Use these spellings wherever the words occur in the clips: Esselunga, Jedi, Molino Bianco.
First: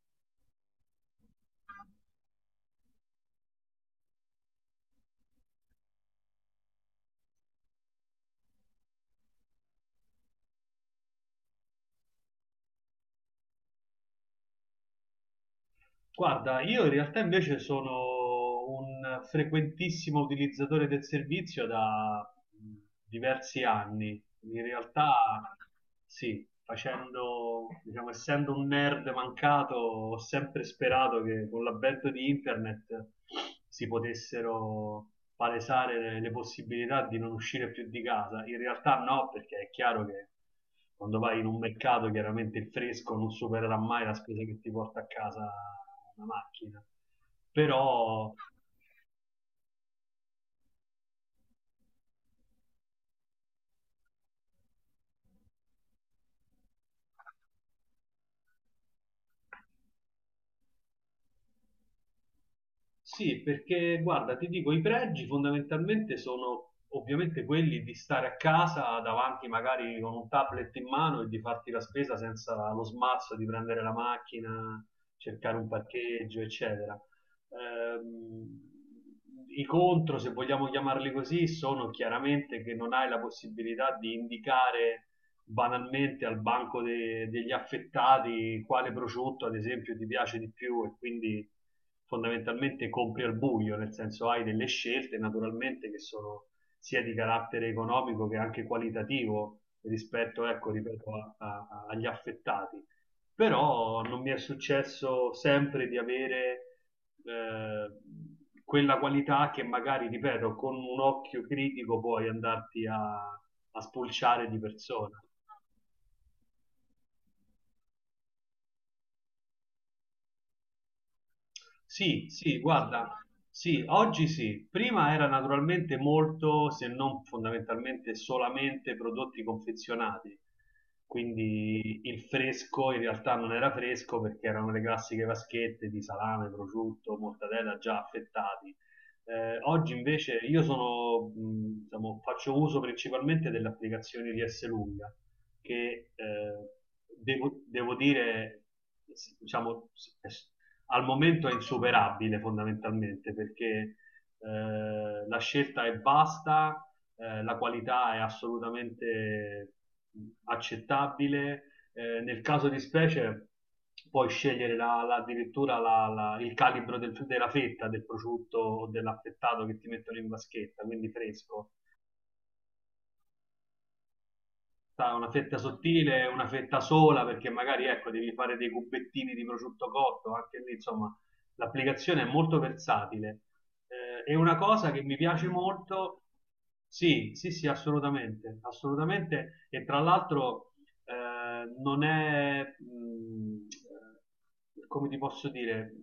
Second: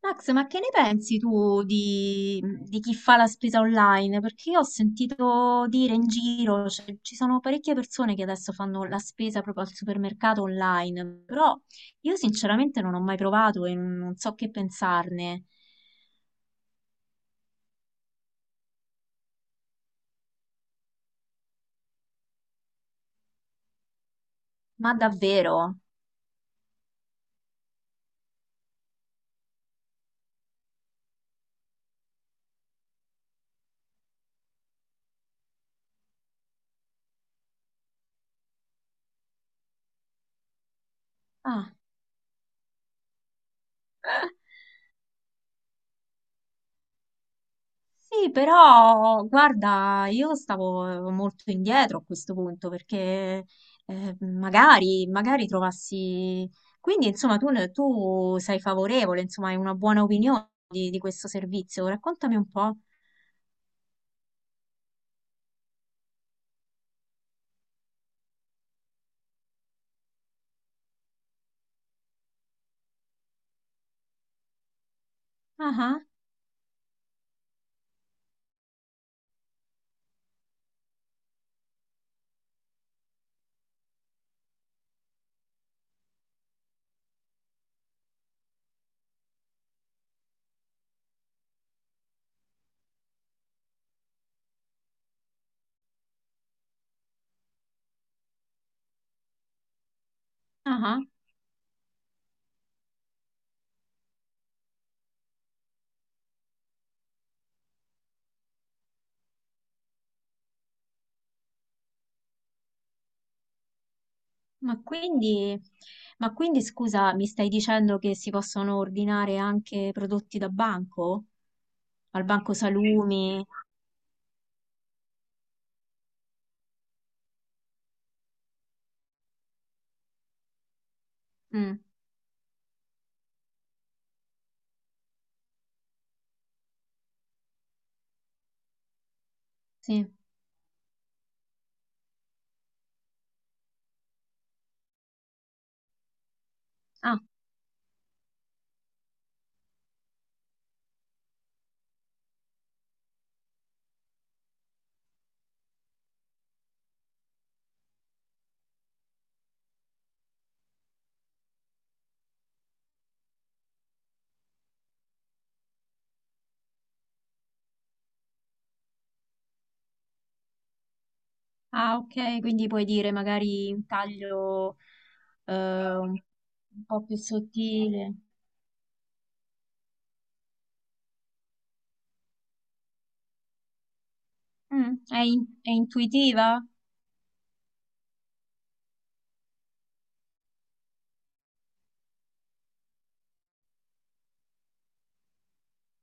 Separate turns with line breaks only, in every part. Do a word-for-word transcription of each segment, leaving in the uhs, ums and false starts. Max, ma che ne pensi tu di, di chi fa la spesa online? Perché io ho sentito dire in giro, cioè, ci sono parecchie persone che adesso fanno la spesa proprio al supermercato online, però io sinceramente non ho mai provato e non so che pensarne.
Guarda, io in realtà invece sono un frequentissimo utilizzatore del servizio da mh, diversi anni. In
Ma
realtà,
davvero?
sì, facendo, diciamo, essendo un nerd mancato, ho sempre sperato che con l'avvento di internet si potessero palesare le, le possibilità di non uscire più di casa. In realtà no, perché è chiaro che quando vai in un
Ah.
mercato chiaramente il fresco non supererà mai la spesa che ti porta a casa una macchina,
Sì,
però
però guarda, io stavo molto indietro a questo punto perché eh, magari, magari trovassi... Quindi, insomma, tu, ne- tu sei favorevole, insomma, hai una buona opinione di, di questo servizio. Raccontami un po'.
sì, perché guarda, ti dico, i pregi fondamentalmente sono ovviamente quelli di stare a casa davanti magari con un tablet in mano e di farti la spesa senza lo smarzo di prendere la macchina, cercare un
Ah, ah,
parcheggio, eccetera. Ehm, I contro, se vogliamo chiamarli così, sono chiaramente che non hai la possibilità di indicare banalmente al banco de- degli affettati quale prosciutto ad esempio ti piace di più e quindi fondamentalmente compri al buio, nel senso hai delle scelte naturalmente che sono sia di carattere economico che anche qualitativo rispetto, ecco,
ah, ah.
ripeto, a- a- agli affettati. Però non mi è successo sempre di avere eh, quella qualità che magari, ripeto, con un occhio critico puoi andarti a a spulciare di
Ma
persona.
quindi, ma quindi, scusa, mi stai dicendo che si possono ordinare anche prodotti da banco? Al
Sì,
banco
sì, guarda,
salumi?
sì, oggi sì. Prima era naturalmente molto, se non fondamentalmente solamente prodotti confezionati.
Mm,
Quindi il fresco in realtà non era fresco perché erano le classiche vaschette di salame, prosciutto, mortadella già affettati. Eh, oggi
sì.
invece io sono, mh, diciamo, faccio uso principalmente delle applicazioni di Lunga che eh,
Ah.
devo, devo dire, s- diciamo, s- al momento è insuperabile fondamentalmente perché eh, la scelta è vasta, eh, la qualità è assolutamente accettabile. Eh, nel caso di specie puoi scegliere la, la, addirittura la, la, il calibro del, della fetta del prosciutto o dell'affettato che ti mettono in vaschetta, quindi fresco.
Ah, ok, quindi puoi dire magari un taglio
Sa, una
eh,
fetta
un
sottile, una fetta
un po' più
sola, perché magari ecco,
sottile.
devi fare dei cubettini di prosciutto cotto, anche lì, insomma, l'applicazione è molto versatile. Eh, è una cosa
Mm,
che mi
è, in-
piace
è
molto,
intuitiva?
sì, sì, sì, assolutamente, assolutamente, e tra l'altro eh, non è, mh, eh, come ti posso dire,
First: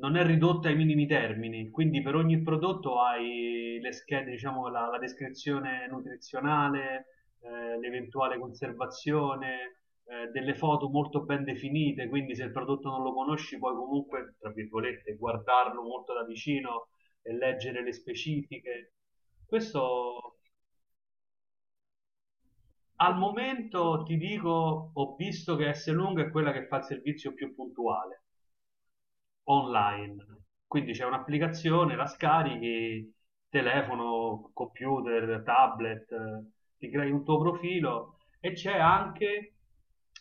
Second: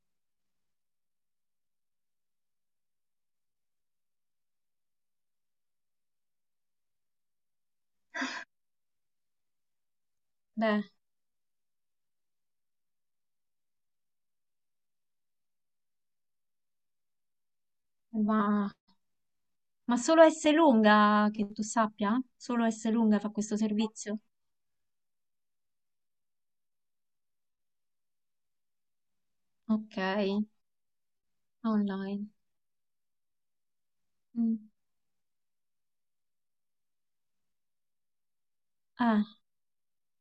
non è ridotta ai minimi termini, quindi per ogni prodotto hai le schede, diciamo, la, la descrizione nutrizionale, eh, l'eventuale conservazione, eh, delle
Beh,
foto molto ben definite, quindi se il prodotto non lo conosci puoi comunque, tra virgolette, guardarlo molto da vicino e leggere le
ma,
specifiche.
ma solo
Questo
S lunga, che tu sappia? Solo S
al
lunga fa questo
momento ti
servizio?
dico, ho visto che S Lunga è quella che fa il servizio più puntuale
Ok,
online. Quindi c'è un'applicazione, la
online.
scarichi, telefono,
Mm.
computer, tablet, eh, ti crei un tuo profilo e c'è
Ah,
anche,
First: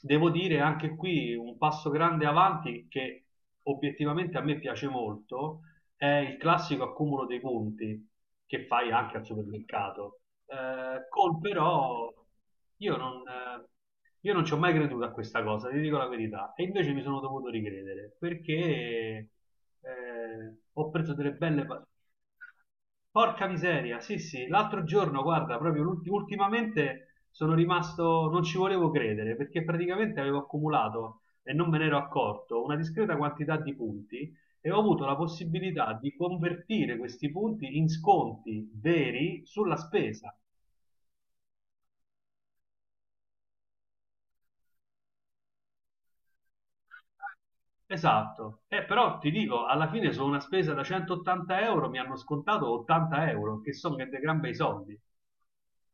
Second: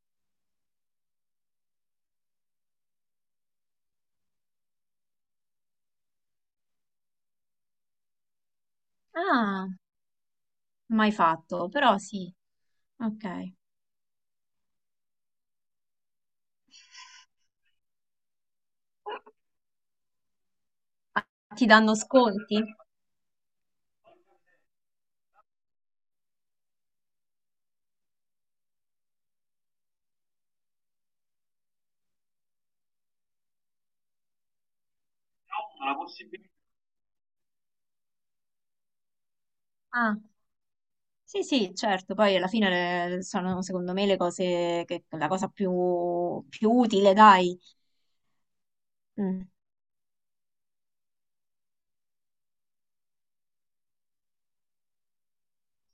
devo dire, anche qui un passo grande avanti che obiettivamente a me piace molto, è il classico accumulo dei conti che fai anche al
ah,
supermercato. Eh,
mai
Cole
fatto, però
però
sì,
io non,
ok.
eh, io non ci ho mai creduto a questa cosa, ti dico la verità, e invece mi sono dovuto ricredere perché eh, ho preso
Ah,
delle belle
ti
pa-
danno sconti?
Porca miseria, sì, sì, l'altro giorno, guarda, proprio l'ulti- ultimamente sono rimasto, non ci volevo credere perché praticamente avevo accumulato e non me ne ero accorto una discreta quantità di punti e ho avuto la possibilità di convertire questi punti in sconti veri sulla
Ah.
spesa.
Sì, sì, certo, poi alla fine le- sono secondo me le cose che la cosa più, più utile, dai.
Esatto, eh, però ti
Mm.
dico, alla fine su una spesa da centottanta euro mi hanno scontato ottanta euro, che sono che dei gran bei soldi.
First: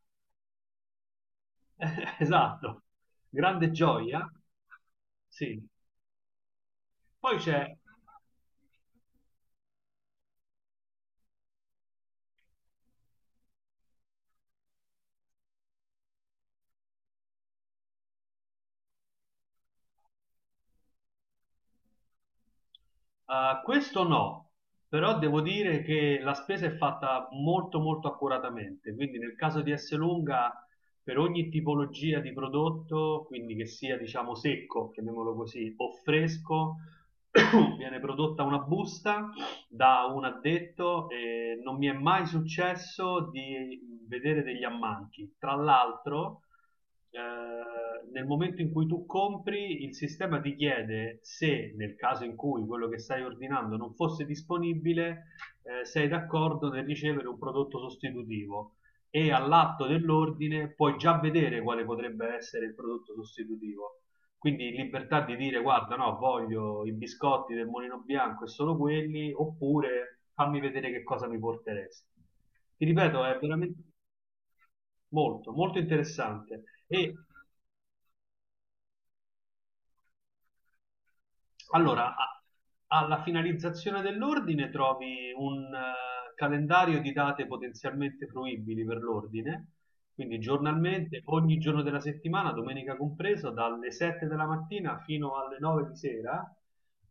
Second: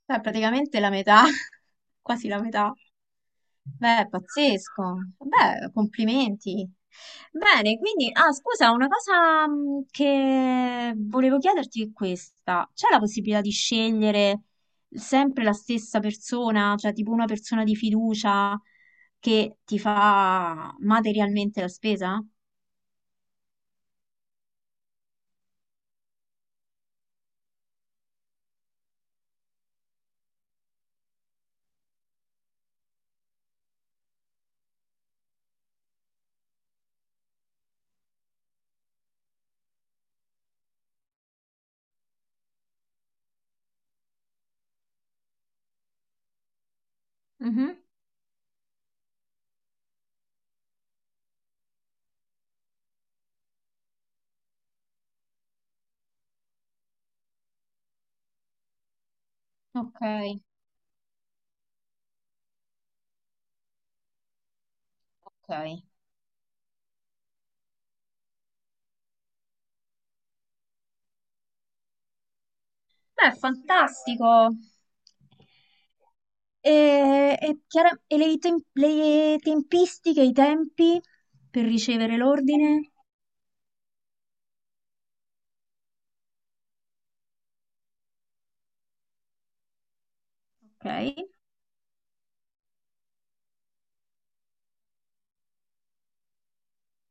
Beh, praticamente la metà, quasi la metà.
Esatto, grande
Beh, è
gioia.
pazzesco.
Sì,
Beh, complimenti.
poi c'è.
Bene, quindi, ah, scusa, una cosa mm, che volevo chiederti è questa. C'è la possibilità di scegliere sempre la stessa persona, cioè tipo una persona di fiducia che ti fa materialmente la spesa?
Ah, questo no, però devo dire che la spesa è fatta molto molto accuratamente, quindi nel caso di Esselunga per ogni tipologia di prodotto, quindi che sia diciamo secco, chiamiamolo così, o fresco, viene prodotta una busta da un addetto e non mi è mai successo di vedere degli ammanchi. Tra l'altro,
Mhm.
eh, nel momento in cui tu compri, il sistema ti chiede se nel caso in cui quello che stai ordinando non fosse disponibile, eh, sei d'accordo nel ricevere un prodotto sostitutivo e all'atto
Ok,
dell'ordine puoi già vedere quale potrebbe essere il prodotto sostitutivo. Quindi libertà di dire
ok.
guarda, no, voglio i biscotti del Molino Bianco e solo quelli, oppure fammi vedere che cosa mi porteresti. Ti ripeto,
Beh,
è veramente
fantastico.
molto, molto interessante.
E,
E
e chiara- e le, tem- le tempistiche, i tempi per
allora,
ricevere
a-
l'ordine?
alla finalizzazione dell'ordine trovi un eh, calendario di date potenzialmente fruibili per l'ordine, quindi
Ok.
giornalmente, ogni giorno della settimana, domenica compreso, dalle sette della mattina fino alle nove di sera,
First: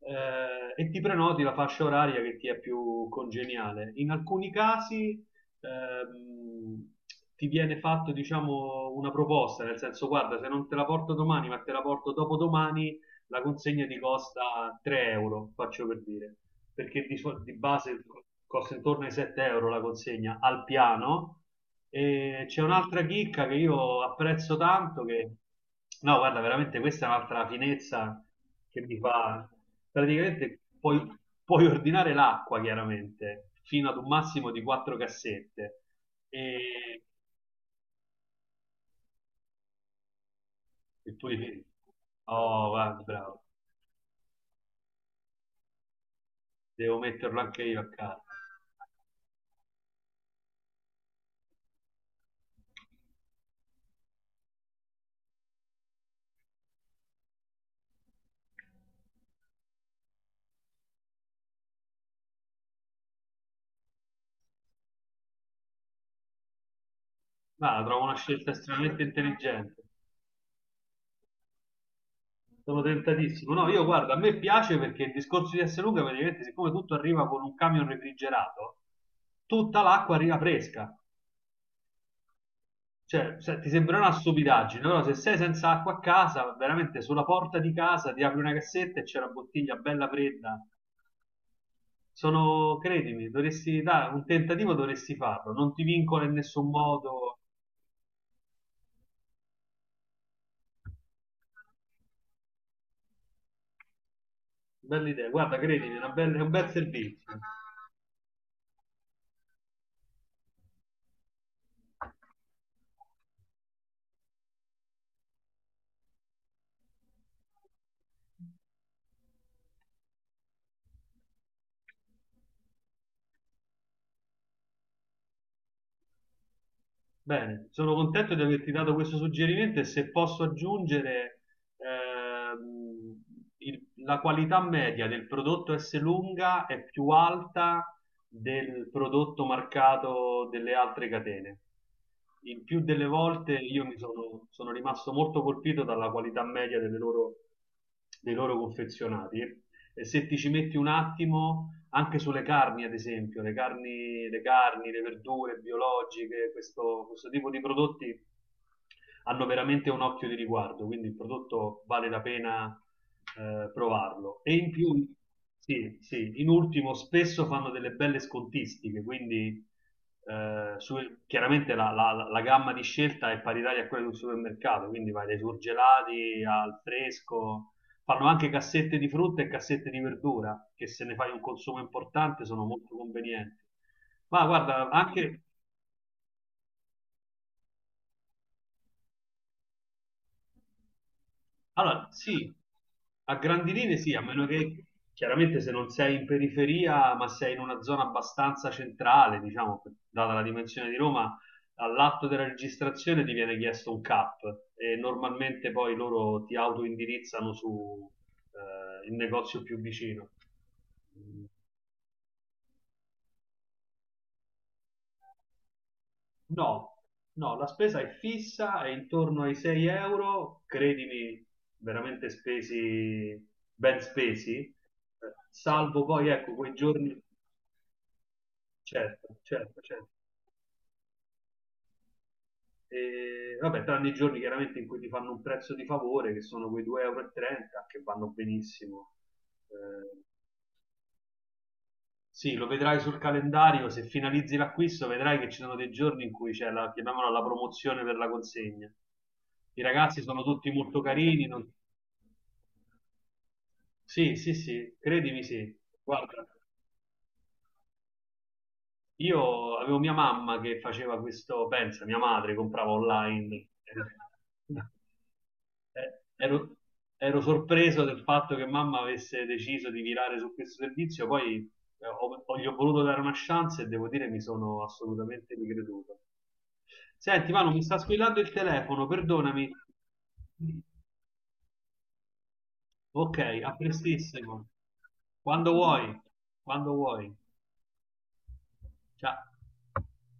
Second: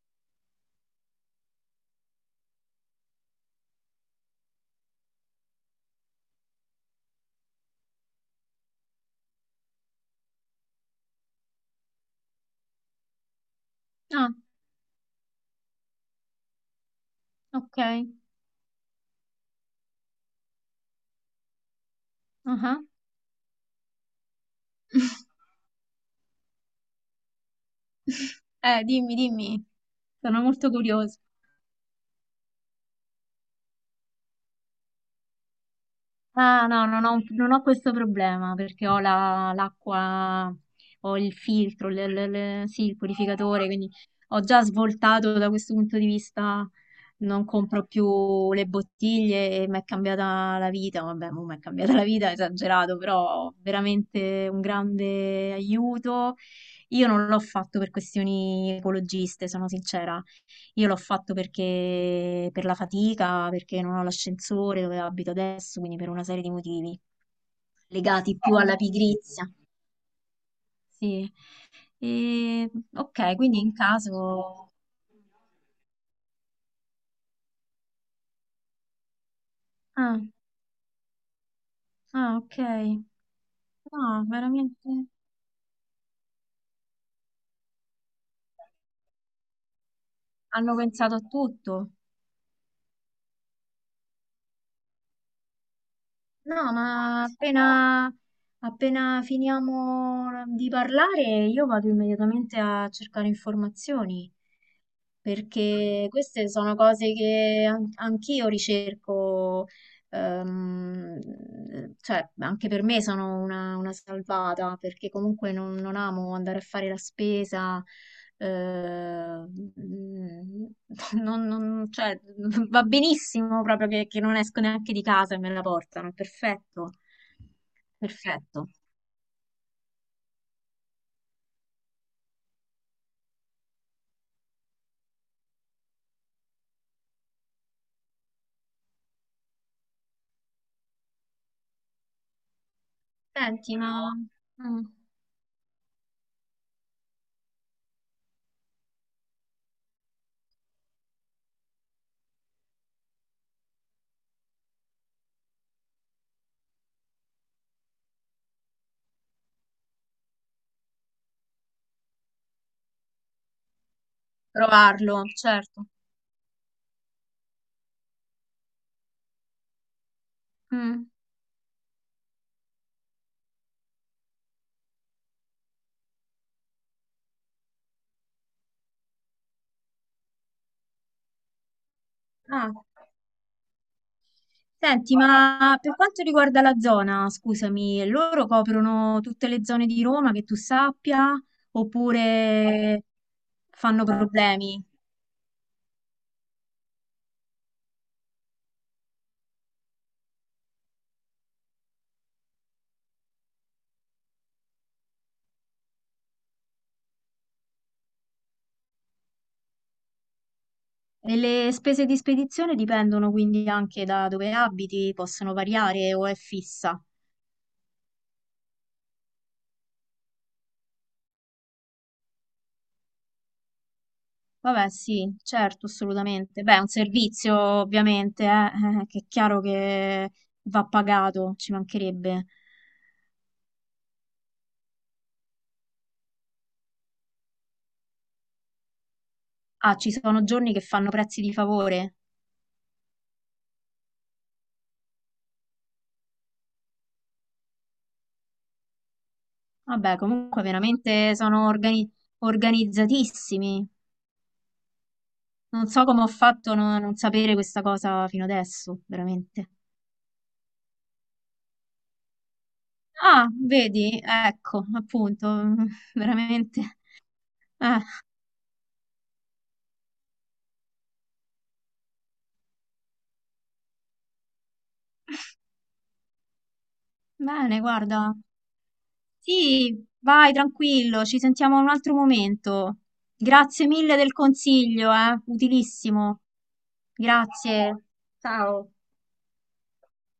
eh, e ti prenoti la fascia oraria che ti è più congeniale. In alcuni casi ehm, ti viene fatto, diciamo, una proposta, nel senso, guarda, se non te la porto domani, ma te la porto dopodomani la consegna ti
Ah,
costa tre euro, faccio per dire, perché di, sol- di
ok.
base costa intorno ai sette euro la consegna al piano. E
Ah
c'è
ah.
un'altra chicca che io apprezzo tanto, che no, guarda, veramente questa è un'altra finezza che
Eh,
mi
dimmi,
fa.
dimmi, sono
Praticamente
molto
puoi,
curiosa.
puoi ordinare l'acqua, chiaramente, fino ad un massimo di quattro cassette.
Ah, no,
E
non ho, non ho questo problema perché ho la- l'acqua,
il
ho il
purificatore.
filtro, le- le- le-
Oh,
sì, il
guarda, bravo,
purificatore, quindi ho già svoltato da questo punto di vista,
devo metterlo
non
anche io
compro
a casa.
più le bottiglie e mi è cambiata la vita, vabbè, mo mi è cambiata la vita, esagerato, però veramente un grande aiuto. Io non l'ho fatto per questioni ecologiste, sono sincera. Io l'ho fatto perché per la fatica, perché non ho l'ascensore dove abito adesso, quindi per una serie di motivi
Ah, la trovo una
legati
scelta
più alla
estremamente
pigrizia.
intelligente.
Sì. E,
Sono
ok,
tentatissimo.
quindi
No,
in
io guarda, a me
caso...
piace perché il discorso di Esselunga praticamente, siccome tutto arriva con un camion refrigerato, tutta l'acqua
Ah,
arriva fresca.
ah, ok.
Cioè, se- ti sembrerà una
No,
stupidaggine, però
veramente
se sei senza acqua a casa, veramente sulla porta di casa ti apri una cassetta e c'è la bottiglia bella fredda.
hanno pensato a tutto.
Sono, credimi, dovresti dare un tentativo, dovresti farlo. Non ti vincola in
No,
nessun
ma
modo.
appena, appena finiamo di parlare, io vado immediatamente a cercare informazioni,
Bella idea, guarda, credimi, è
perché
una bella- è
queste
un bel
sono cose
servizio.
che an- anch'io ricerco. Ehm, cioè, anche per me sono una, una salvata perché comunque non, non amo andare a fare la spesa. eh, mm, non- non- cioè, va benissimo proprio che, che non esco neanche di casa e me la portano. È perfetto,
Bene, sono contento di
perfetto.
averti dato questo suggerimento e se posso aggiungere ehm, il- la qualità media del prodotto S lunga è più alta del prodotto marcato delle altre catene. Il più delle volte
Senti,
io mi
ma
sono, sono
mm,
rimasto molto colpito dalla qualità media delle loro, dei loro confezionati. E se ti ci metti un attimo, anche sulle carni, ad esempio, le carni, le, carni, le verdure biologiche, questo, questo tipo di prodotti hanno veramente un occhio di riguardo, quindi il prodotto vale la pena eh, provarlo. E in più,
provarlo, certo.
sì, sì, in ultimo, spesso fanno delle belle scontistiche, quindi eh, su-
Mm,
chiaramente la, la- la gamma di scelta è paritaria a quella di un supermercato, quindi vai dai surgelati al fresco, fanno anche cassette di frutta e cassette di verdura, che se ne fai un consumo importante sono
ah.
molto convenienti. Ma guarda,
Senti,
anche,
ma per quanto riguarda la zona, scusami, loro coprono tutte le zone di Roma che tu sappia
allora, sì,
oppure
a grandi linee
fanno
sì, a meno
problemi?
che chiaramente se non sei in periferia, ma sei in una zona abbastanza centrale, diciamo, data la dimensione di Roma, all'atto della registrazione ti viene chiesto un CAP e normalmente poi loro ti autoindirizzano su eh, il negozio più vicino.
E le spese di spedizione dipendono quindi anche da dove abiti, possono variare o è
No,
fissa?
no, la spesa è fissa, è intorno ai sei euro, credimi, veramente spesi, ben spesi, eh,
Vabbè, sì, certo,
salvo poi, ecco,
assolutamente.
quei
Beh, è un
giorni,
servizio ovviamente, eh, eh, che è
certo,
chiaro
certo, certo,
che va pagato, ci mancherebbe.
e, vabbè, tranne i giorni chiaramente in cui ti fanno un prezzo di favore, che sono quei due euro e trenta, e trenta, che vanno benissimo.
Ah, ci
Eh,
sono giorni che fanno prezzi di favore?
Sì, lo vedrai sul calendario, se finalizzi l'acquisto vedrai che ci sono dei giorni in cui c'è la, chiamiamola la promozione per la consegna. I
Vabbè,
ragazzi sono
comunque
tutti molto
veramente
carini. non-
sono organi- organizzatissimi.
Sì, sì, sì, credimi sì.
Non so come ho
Guarda.
fatto a no- non sapere questa cosa fino adesso, veramente.
Io avevo mia mamma che faceva questo, pensa, mia madre comprava
Ah,
online.
vedi, ecco, appunto,
Eh, Ero,
veramente.
Ero
Eh,
sorpreso del fatto che mamma avesse deciso di virare su questo servizio, poi eh, ho, ho- gli ho voluto dare una chance e devo dire mi sono assolutamente ricreduto. Senti, Manu,
bene,
mi sta
guarda.
squillando il telefono, perdonami.
Sì, vai tranquillo, ci sentiamo un altro momento.
Ok, a
Grazie mille del
prestissimo.
consiglio, eh,
Quando vuoi,
utilissimo.
quando vuoi.
Grazie. Ciao.
Ciao.